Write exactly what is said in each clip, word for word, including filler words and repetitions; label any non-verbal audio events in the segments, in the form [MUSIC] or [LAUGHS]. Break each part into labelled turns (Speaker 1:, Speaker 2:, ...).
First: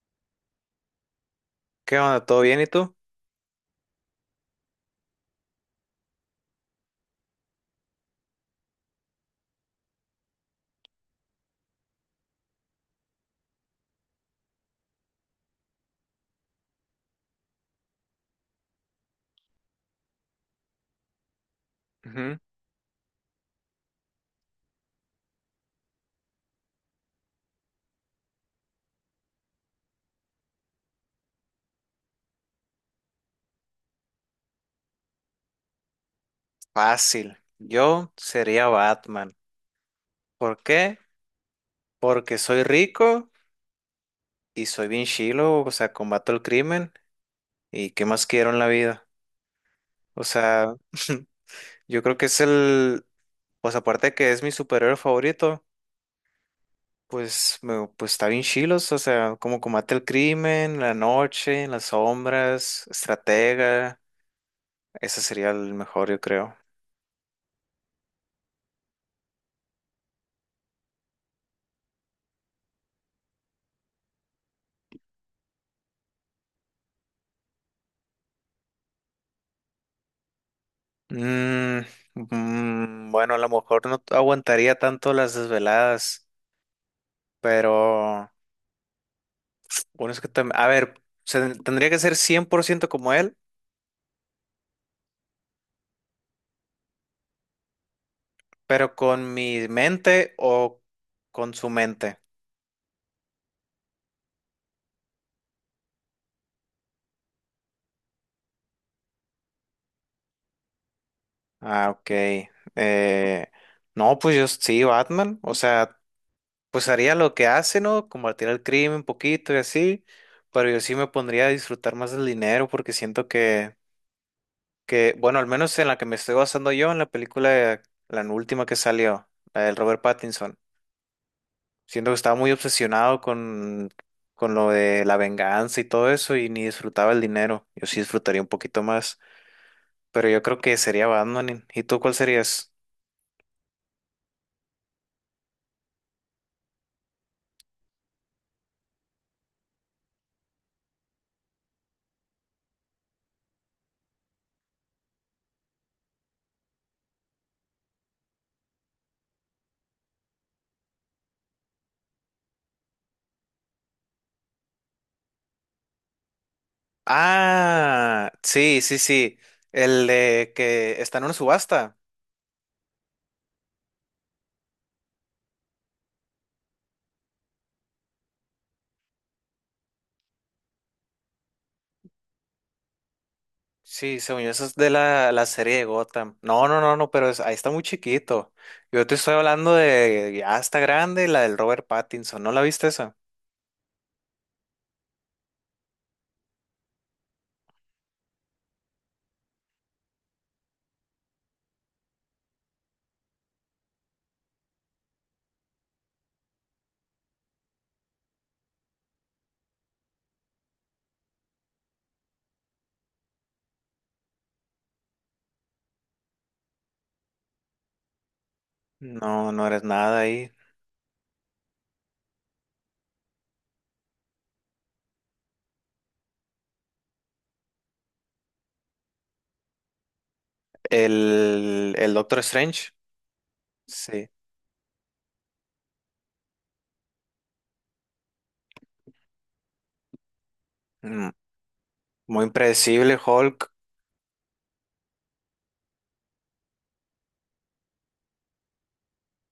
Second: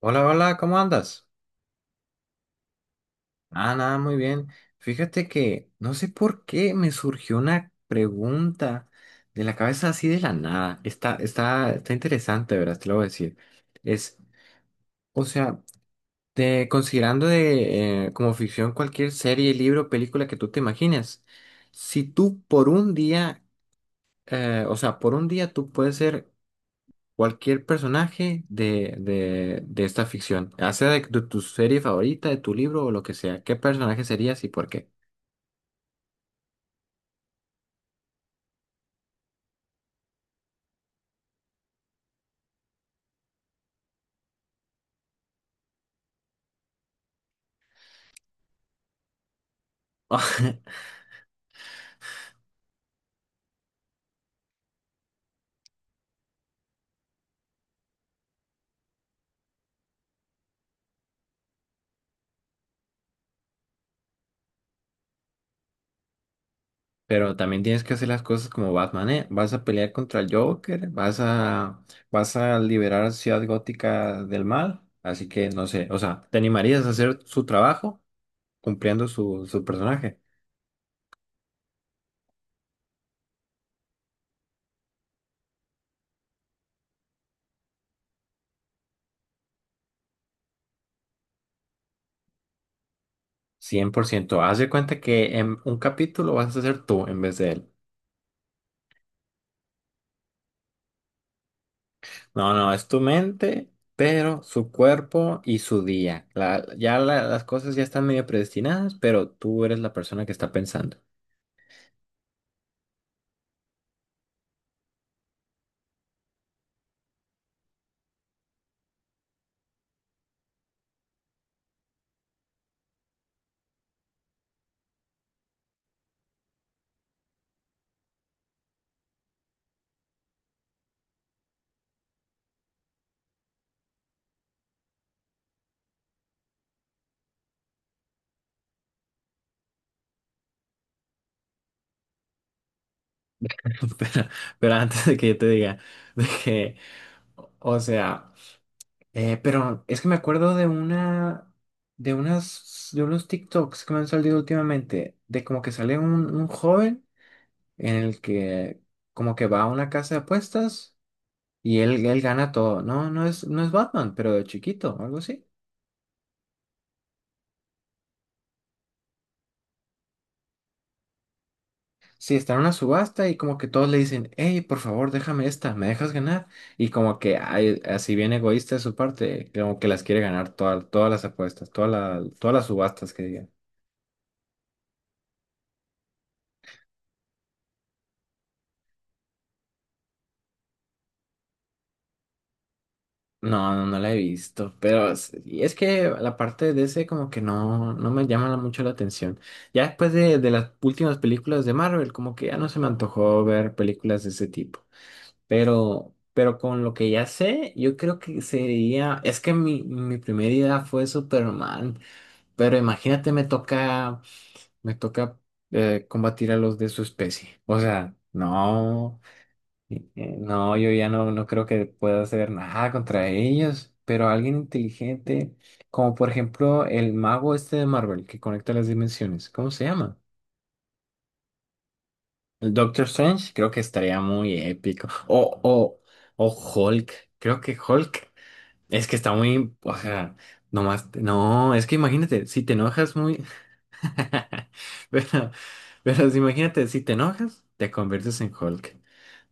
Speaker 1: Hola, hola, ¿cómo andas?
Speaker 2: ¿Qué onda? ¿Todo bien y tú?
Speaker 1: Ah, nada, muy bien. Fíjate que no sé por qué me surgió una pregunta de la cabeza así de la nada. Está, está, está interesante, ¿verdad? Te lo voy a decir. Es, o sea, te, considerando de, eh, como ficción cualquier serie, libro, película que tú te imagines, si
Speaker 2: Ujú.
Speaker 1: tú por un día, eh, o sea, por un día tú puedes ser cualquier personaje de, de, de esta ficción, ya sea de, de tu serie favorita, de tu libro o lo que sea, ¿qué personaje serías y por qué?
Speaker 2: Fácil. Yo sería Batman. ¿Por qué? Porque soy rico y soy bien chilo, o sea, combato el crimen y qué más quiero en la vida. O sea,
Speaker 1: [LAUGHS]
Speaker 2: [LAUGHS] yo creo que es el, pues aparte de que es mi superhéroe favorito, pues, me, pues está bien chilos, o sea, como combate el crimen, la noche, las sombras, estratega, ese sería el mejor, yo creo.
Speaker 1: Pero también tienes que hacer las cosas como Batman, ¿eh? Vas a pelear contra el Joker, vas a, vas a liberar a Ciudad Gótica del mal, así que no sé, o sea, ¿te animarías a hacer su trabajo cumpliendo su, su personaje?
Speaker 2: Mm, mm, bueno, a lo mejor no aguantaría tanto las desveladas, pero bueno, es que tam- a ver, se- tendría que ser cien por ciento como él,
Speaker 1: Cien por ciento. Haz de cuenta que en un capítulo vas a ser tú en vez de él.
Speaker 2: pero con mi mente o con su mente.
Speaker 1: No, no, es tu mente, pero su cuerpo y su día. La- ya la- las cosas ya están medio predestinadas, pero tú eres la persona que está pensando.
Speaker 2: Ah, ok. Eh, no, pues yo sí, Batman, o sea, pues haría lo que hace, ¿no? Combatir el crimen un poquito y así, pero yo sí me pondría a disfrutar más del dinero porque siento que Que, bueno, al menos en la que me estoy basando yo, en la película, la última que salió, la del Robert Pattinson. Siento que estaba muy obsesionado con, con lo de la venganza y todo eso y ni disfrutaba el dinero. Yo sí disfrutaría un poquito más, pero yo creo que sería Batman. ¿Y tú cuál serías?
Speaker 1: [LAUGHS] Pero, pero antes de que yo te diga, [LAUGHS] de que, o sea, eh, pero es que me acuerdo de una, de unas, de unos TikToks que me han salido últimamente, de como que sale un, un joven en el que como que va a una casa de apuestas y él, él gana todo. No, no es, no es Batman, pero de chiquito, algo así.
Speaker 2: Ah, sí, sí, sí. El de que está en una subasta.
Speaker 1: Sí, está en una subasta y como que todos le dicen, hey, por favor, déjame esta, ¿me dejas ganar? Y como que ay, así bien egoísta de su parte, como que las quiere ganar todas, todas las apuestas, todas la- todas las subastas que digan.
Speaker 2: Sí, según yo, eso es de la, la serie de Gotham. No, no, no, no, pero es- ahí está muy chiquito. Yo te estoy hablando de ya está grande, la del Robert Pattinson. ¿No la viste esa?
Speaker 1: No, no, no la he visto, pero es y es que la parte de ese como que no, no me llama mucho la atención. Ya después de, de las últimas películas de Marvel, como que ya no se me antojó ver películas de ese tipo. Pero, pero con lo que ya sé, yo creo que sería, es que mi, mi primera idea fue Superman. Pero imagínate, me toca, me toca eh, combatir a los de su especie. O sea, no,
Speaker 2: No, no eres nada
Speaker 1: eh,
Speaker 2: ahí.
Speaker 1: no, yo ya no, no creo que pueda hacer nada contra ellos. Pero alguien inteligente, como por ejemplo el mago este de Marvel que conecta las dimensiones, ¿cómo se llama?
Speaker 2: El, el Doctor
Speaker 1: El
Speaker 2: Strange.
Speaker 1: Doctor Strange, creo que estaría
Speaker 2: Sí.
Speaker 1: muy épico. O, o, o Hulk, creo que Hulk es que está muy, o sea, nomás,
Speaker 2: Mm,
Speaker 1: no, es que
Speaker 2: muy
Speaker 1: imagínate, si te enojas
Speaker 2: impredecible,
Speaker 1: muy.
Speaker 2: Hulk.
Speaker 1: [LAUGHS] Pero, pero si imagínate, si te enojas, te conviertes en Hulk.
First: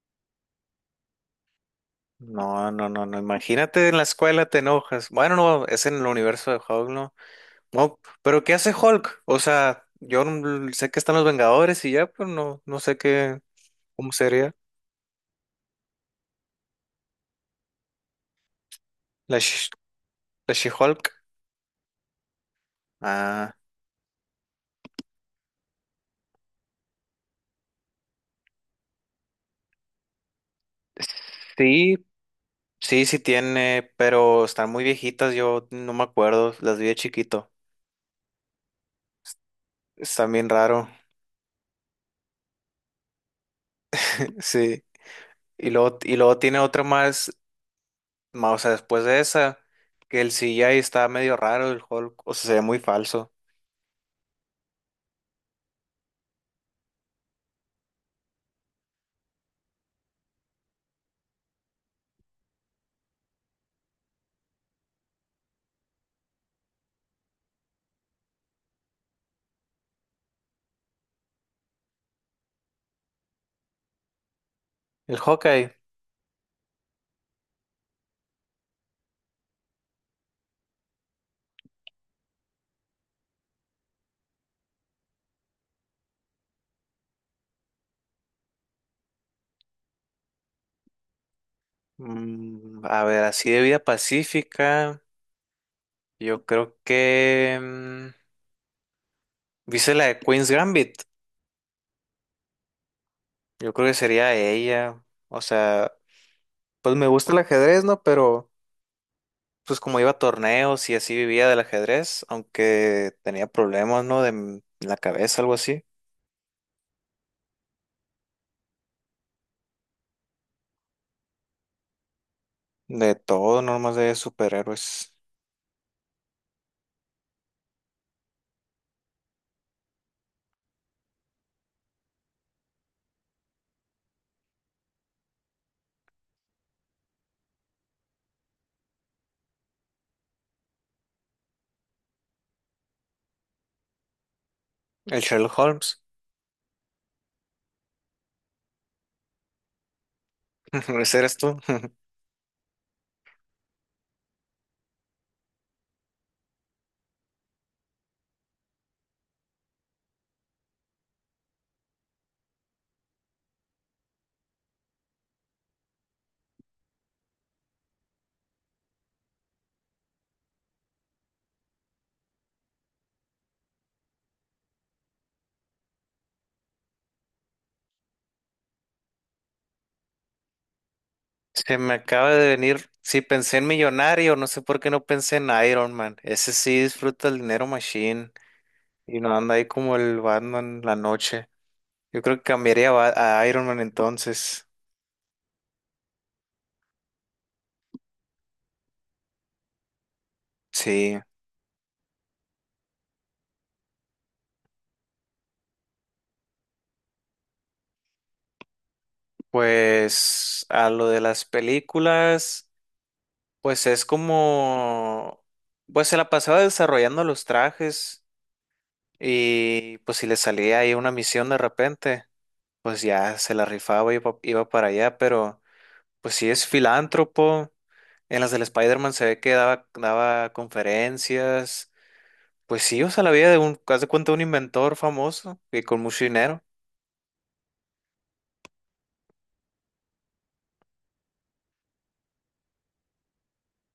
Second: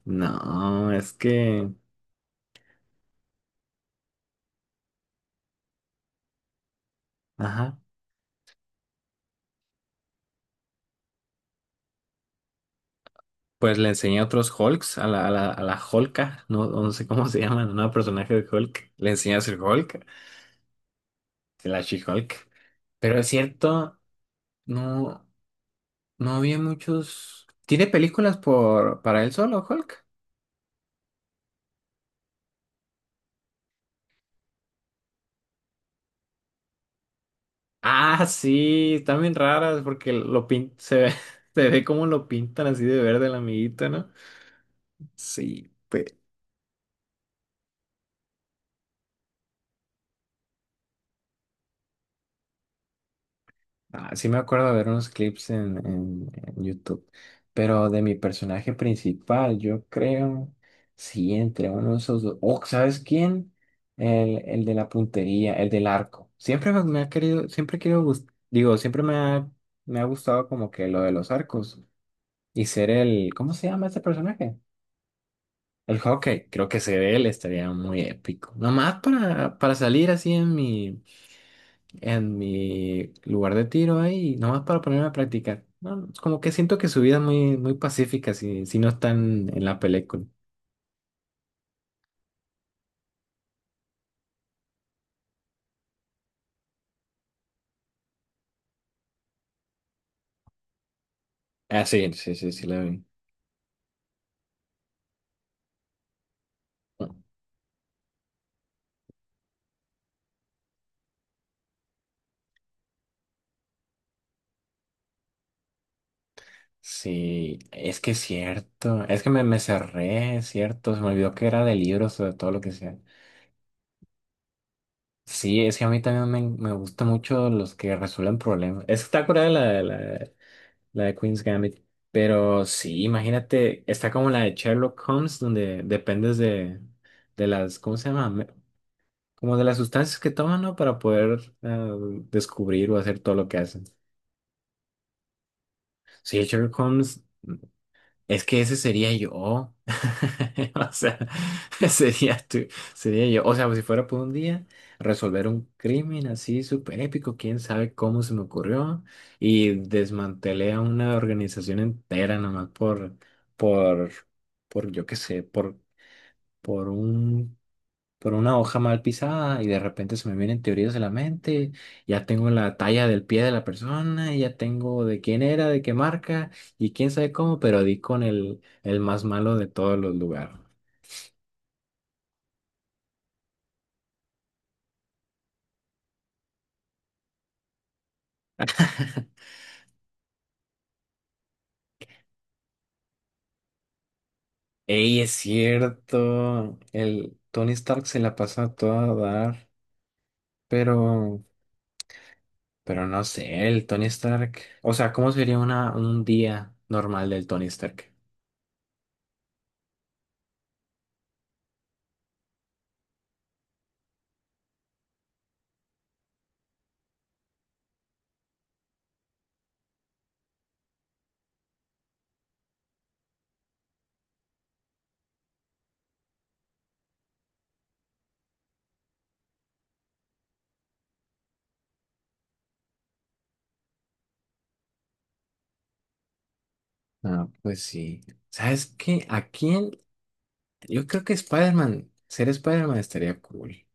Speaker 1: No, es que,
Speaker 2: No, no, no, no. Imagínate en la escuela te enojas. Bueno, no, es en el universo de Hulk, ¿no?
Speaker 1: ajá,
Speaker 2: No, pero ¿qué hace Hulk? O sea, yo no- sé que están los Vengadores y ya, pero no, no sé qué,
Speaker 1: pues le
Speaker 2: cómo
Speaker 1: enseñé a otros
Speaker 2: sería
Speaker 1: Hulks, a la, a la, a la Hulka, no, no sé cómo se llama, no, personaje de Hulk. Le enseñé
Speaker 2: la,
Speaker 1: a ser
Speaker 2: Sh-
Speaker 1: Hulk,
Speaker 2: la She-Hulk.
Speaker 1: la She-Hulk. Pero es
Speaker 2: Ah,
Speaker 1: cierto, no, no había muchos. ¿Tiene películas por, para él solo, Hulk?
Speaker 2: sí, sí, sí tiene, pero están muy viejitas, yo no me acuerdo, las vi de chiquito.
Speaker 1: Ah, sí, están bien raras porque
Speaker 2: Están
Speaker 1: lo
Speaker 2: bien
Speaker 1: pin...
Speaker 2: raro,
Speaker 1: se ve, [LAUGHS] se ve cómo lo pintan así de verde el amiguito, ¿no?
Speaker 2: [LAUGHS] sí. Y
Speaker 1: Sí,
Speaker 2: luego, y
Speaker 1: pues.
Speaker 2: luego tiene otra más, ma- o sea, después de esa, que el C G I está medio raro, el Hulk, o sea, se ve muy falso.
Speaker 1: Ah, sí me acuerdo de ver unos clips en, en- en YouTube, pero de mi personaje principal, yo creo, sí, entre uno de esos dos. Oh, ¿sabes quién? El, el de la puntería, el del arco. Siempre me me ha querido, siempre quiero, gust- digo, siempre me ha, me ha gustado como que lo de los arcos y ser el, ¿cómo se llama este personaje?
Speaker 2: El Hawkeye,
Speaker 1: El hockey, creo que ser él estaría muy épico. Nomás para, para salir así en mi en mi lugar de tiro ahí, nomás para ponerme a practicar. No, como que siento que su vida es muy, muy pacífica si, si no están en la película.
Speaker 2: mm, a ver, así de vida pacífica, yo creo que... mm, ¿viste la de Queen's Gambit?
Speaker 1: Ah, sí, sí, sí, sí, la vi.
Speaker 2: Yo creo que sería ella, o sea, pues me gusta el ajedrez, ¿no? Pero... pues como iba a torneos y así vivía del ajedrez, aunque tenía problemas, ¿no? De m- la cabeza, algo así.
Speaker 1: Sí, es que es cierto. Es que me, me cerré, es cierto. Se me olvidó que era de libros o de todo lo que sea.
Speaker 2: De todo, no más de superhéroes.
Speaker 1: Sí, es que a mí también me, me gustan mucho los que resuelven problemas. Es que está curada la, la, la de Queen's Gambit. Pero sí, imagínate, está como la de Sherlock Holmes, donde dependes de, de las, ¿cómo se llama? Me- como de las sustancias que toman, ¿no? Para poder eh, descubrir o hacer todo lo que hacen.
Speaker 2: El Sherlock Holmes,
Speaker 1: Sí, Sherlock Holmes. Es que ese sería yo. [LAUGHS] O
Speaker 2: [LAUGHS]
Speaker 1: sea,
Speaker 2: ese eres tú.
Speaker 1: [LAUGHS]
Speaker 2: [LAUGHS]
Speaker 1: sería tú, sería yo. O sea, pues, si fuera por un día, resolver un crimen así súper épico, quién sabe cómo se me ocurrió. Y desmantelé a una organización entera nomás por, por, por, yo qué sé, por, por un por una hoja mal pisada y de repente se me vienen teorías de la mente, ya tengo la talla del pie de la persona, y ya tengo de quién era, de qué marca y quién sabe cómo, pero di con el, el más malo de todos los lugares.
Speaker 2: Se me acaba de venir, sí pensé en Millonario, no sé por qué no pensé en Iron Man. Ese sí disfruta el dinero machine y no anda ahí como el Batman la noche. Yo creo que cambiaría a, Ba- a Iron Man entonces.
Speaker 1: Ey, es cierto, el Tony Stark se la pasa a todo a dar,
Speaker 2: Sí,
Speaker 1: pero, pero no sé, el Tony Stark, o sea, ¿cómo sería una, un día normal del Tony Stark?
Speaker 2: pues a lo de las películas. Pues es como, pues se la pasaba desarrollando los trajes y pues si le salía ahí una misión de repente, pues ya se la rifaba y iba, iba para allá, pero pues sí es filántropo, en las del Spider-Man se ve que daba, daba conferencias, pues sí, o sea, la vida de un, haz de cuenta, un inventor famoso y con mucho dinero,
Speaker 1: Ah, pues sí. ¿Sabes qué? Aquí yo creo que Spider-Man, ser Spider-Man estaría cool.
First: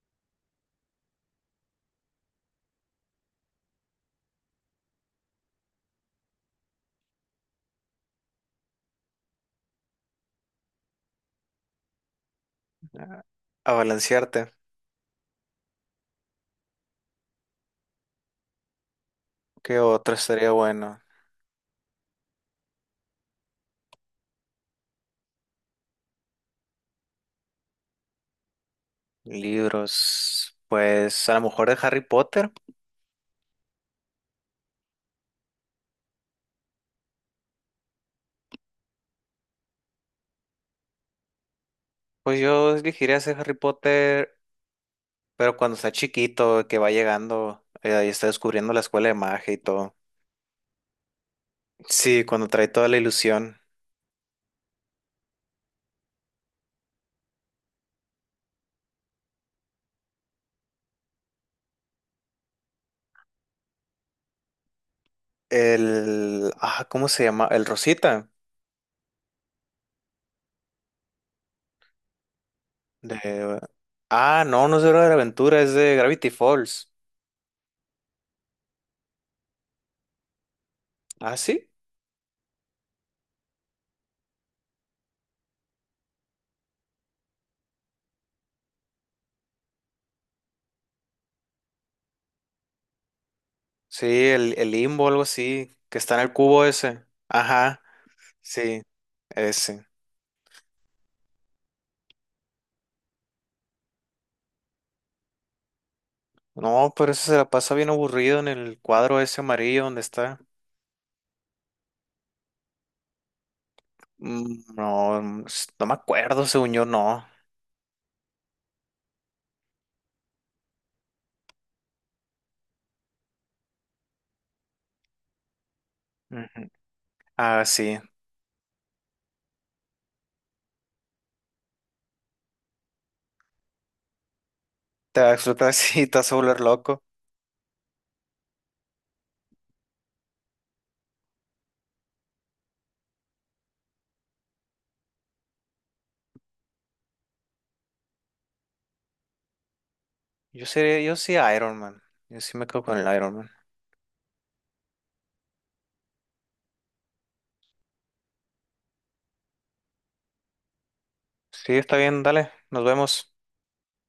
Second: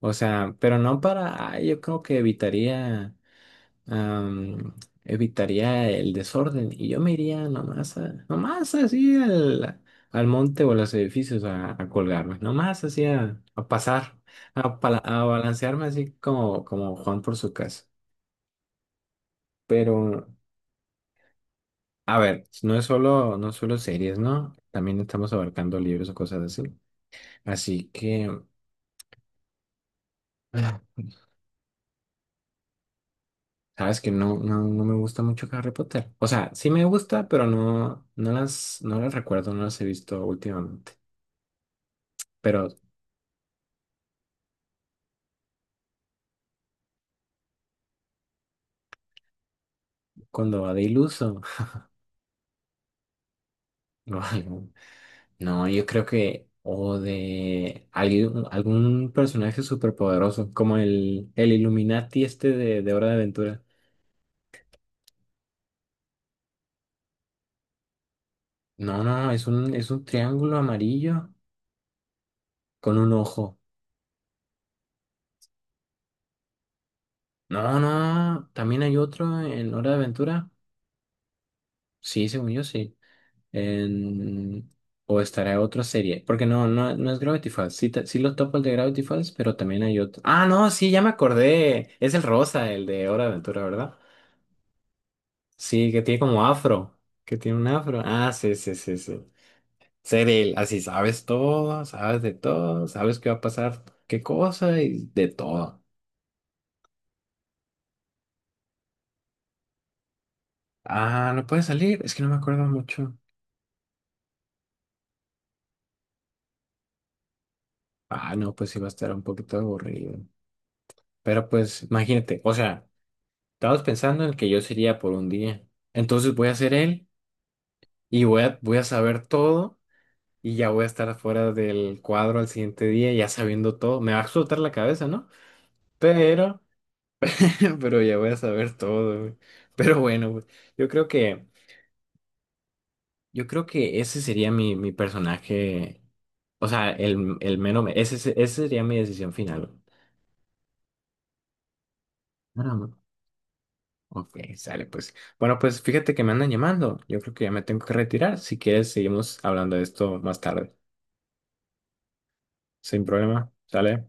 Speaker 1: O sea, pero no para, ay, yo creo que evitaría, am, evitaría el desorden y yo me iría nomás, a- nomás así al, al monte o a los edificios a, a colgarme, nomás así a, a
Speaker 2: a
Speaker 1: pasar,
Speaker 2: balancearte.
Speaker 1: a, pala- a balancearme así como, como Juan por su casa.
Speaker 2: ¿Qué otro
Speaker 1: Pero,
Speaker 2: estaría bueno?
Speaker 1: a ver, no es solo, no es solo series, ¿no? También estamos abarcando libros o cosas así. Así que...
Speaker 2: Libros,
Speaker 1: [SIGHS]
Speaker 2: pues a lo mejor de Harry Potter.
Speaker 1: Sabes que no, no, no me gusta mucho Harry Potter. O sea, sí me gusta, pero no, no las, no las recuerdo, no las he visto últimamente.
Speaker 2: Pues
Speaker 1: Pero
Speaker 2: yo elegiría ser Harry Potter. Pero cuando está chiquito, que va llegando, eh, y está descubriendo la escuela de magia y todo.
Speaker 1: cuando va de iluso
Speaker 2: Sí, cuando trae toda la ilusión.
Speaker 1: [LAUGHS] o algo, no, yo creo que, o de algún, algún personaje superpoderoso, como el, el Illuminati este de, de Hora de Aventura.
Speaker 2: El, ah, ¿cómo se llama? El Rosita.
Speaker 1: No, no, es un, es un triángulo amarillo con un ojo.
Speaker 2: De, ah, no, no es de Hora de la Aventura, es de Gravity Falls.
Speaker 1: No, no, también hay otro en Hora de Aventura.
Speaker 2: Ah, sí.
Speaker 1: Sí, según yo, sí. En- o estará otra serie, porque no, no, no es Gravity Falls. Sí, ta- sí lo topo el de Gravity Falls, pero también hay otro. Ah, no, sí, ya me acordé. Es el rosa, el de Hora de Aventura, ¿verdad?
Speaker 2: Sí, el, el Limbo, algo así,
Speaker 1: Sí,
Speaker 2: que
Speaker 1: que
Speaker 2: está
Speaker 1: tiene
Speaker 2: en el
Speaker 1: como
Speaker 2: cubo
Speaker 1: afro,
Speaker 2: ese.
Speaker 1: que tiene un
Speaker 2: Ajá,
Speaker 1: afro. Ah, sí, sí,
Speaker 2: sí,
Speaker 1: sí, sí.
Speaker 2: ese.
Speaker 1: Ser él, así sabes todo, sabes de todo, sabes qué va a pasar, qué cosa y de todo.
Speaker 2: No, pero ese se la pasa bien aburrido en el cuadro ese amarillo donde está.
Speaker 1: Ah, no puede salir, es que no me acuerdo mucho.
Speaker 2: Mm, no, mm, s- no me acuerdo, según yo, no.
Speaker 1: Ah, no, pues sí va a estar un poquito aburrido. Pero pues, imagínate, o sea. Estabas pensando en el que yo sería por un día. Entonces voy a
Speaker 2: Ujú.
Speaker 1: ser él
Speaker 2: Ah, sí.
Speaker 1: y voy a, voy a saber todo y ya voy a estar fuera del cuadro al siguiente día, ya sabiendo todo. Me va a explotar la cabeza,
Speaker 2: Te
Speaker 1: ¿no?
Speaker 2: va a explotar [LAUGHS] si te vas a volver
Speaker 1: Pero,
Speaker 2: loco.
Speaker 1: [LAUGHS] pero ya voy a saber todo, güey. Pero bueno, güey, yo creo que, yo creo que ese sería mi, mi personaje. O sea, el, el menos, ese, ese ese sería mi decisión final, güey.
Speaker 2: Yo seré, yo sí Iron Man. Yo sí
Speaker 1: Ah,
Speaker 2: me quedo
Speaker 1: no.
Speaker 2: con el Iron Man.
Speaker 1: Ok, sale pues. Bueno, pues fíjate que me andan llamando. Yo creo que ya me tengo que retirar. Si quieres, seguimos hablando de esto más tarde.
Speaker 2: Sí, está bien, dale, nos
Speaker 1: Sin
Speaker 2: vemos.
Speaker 1: problema, sale.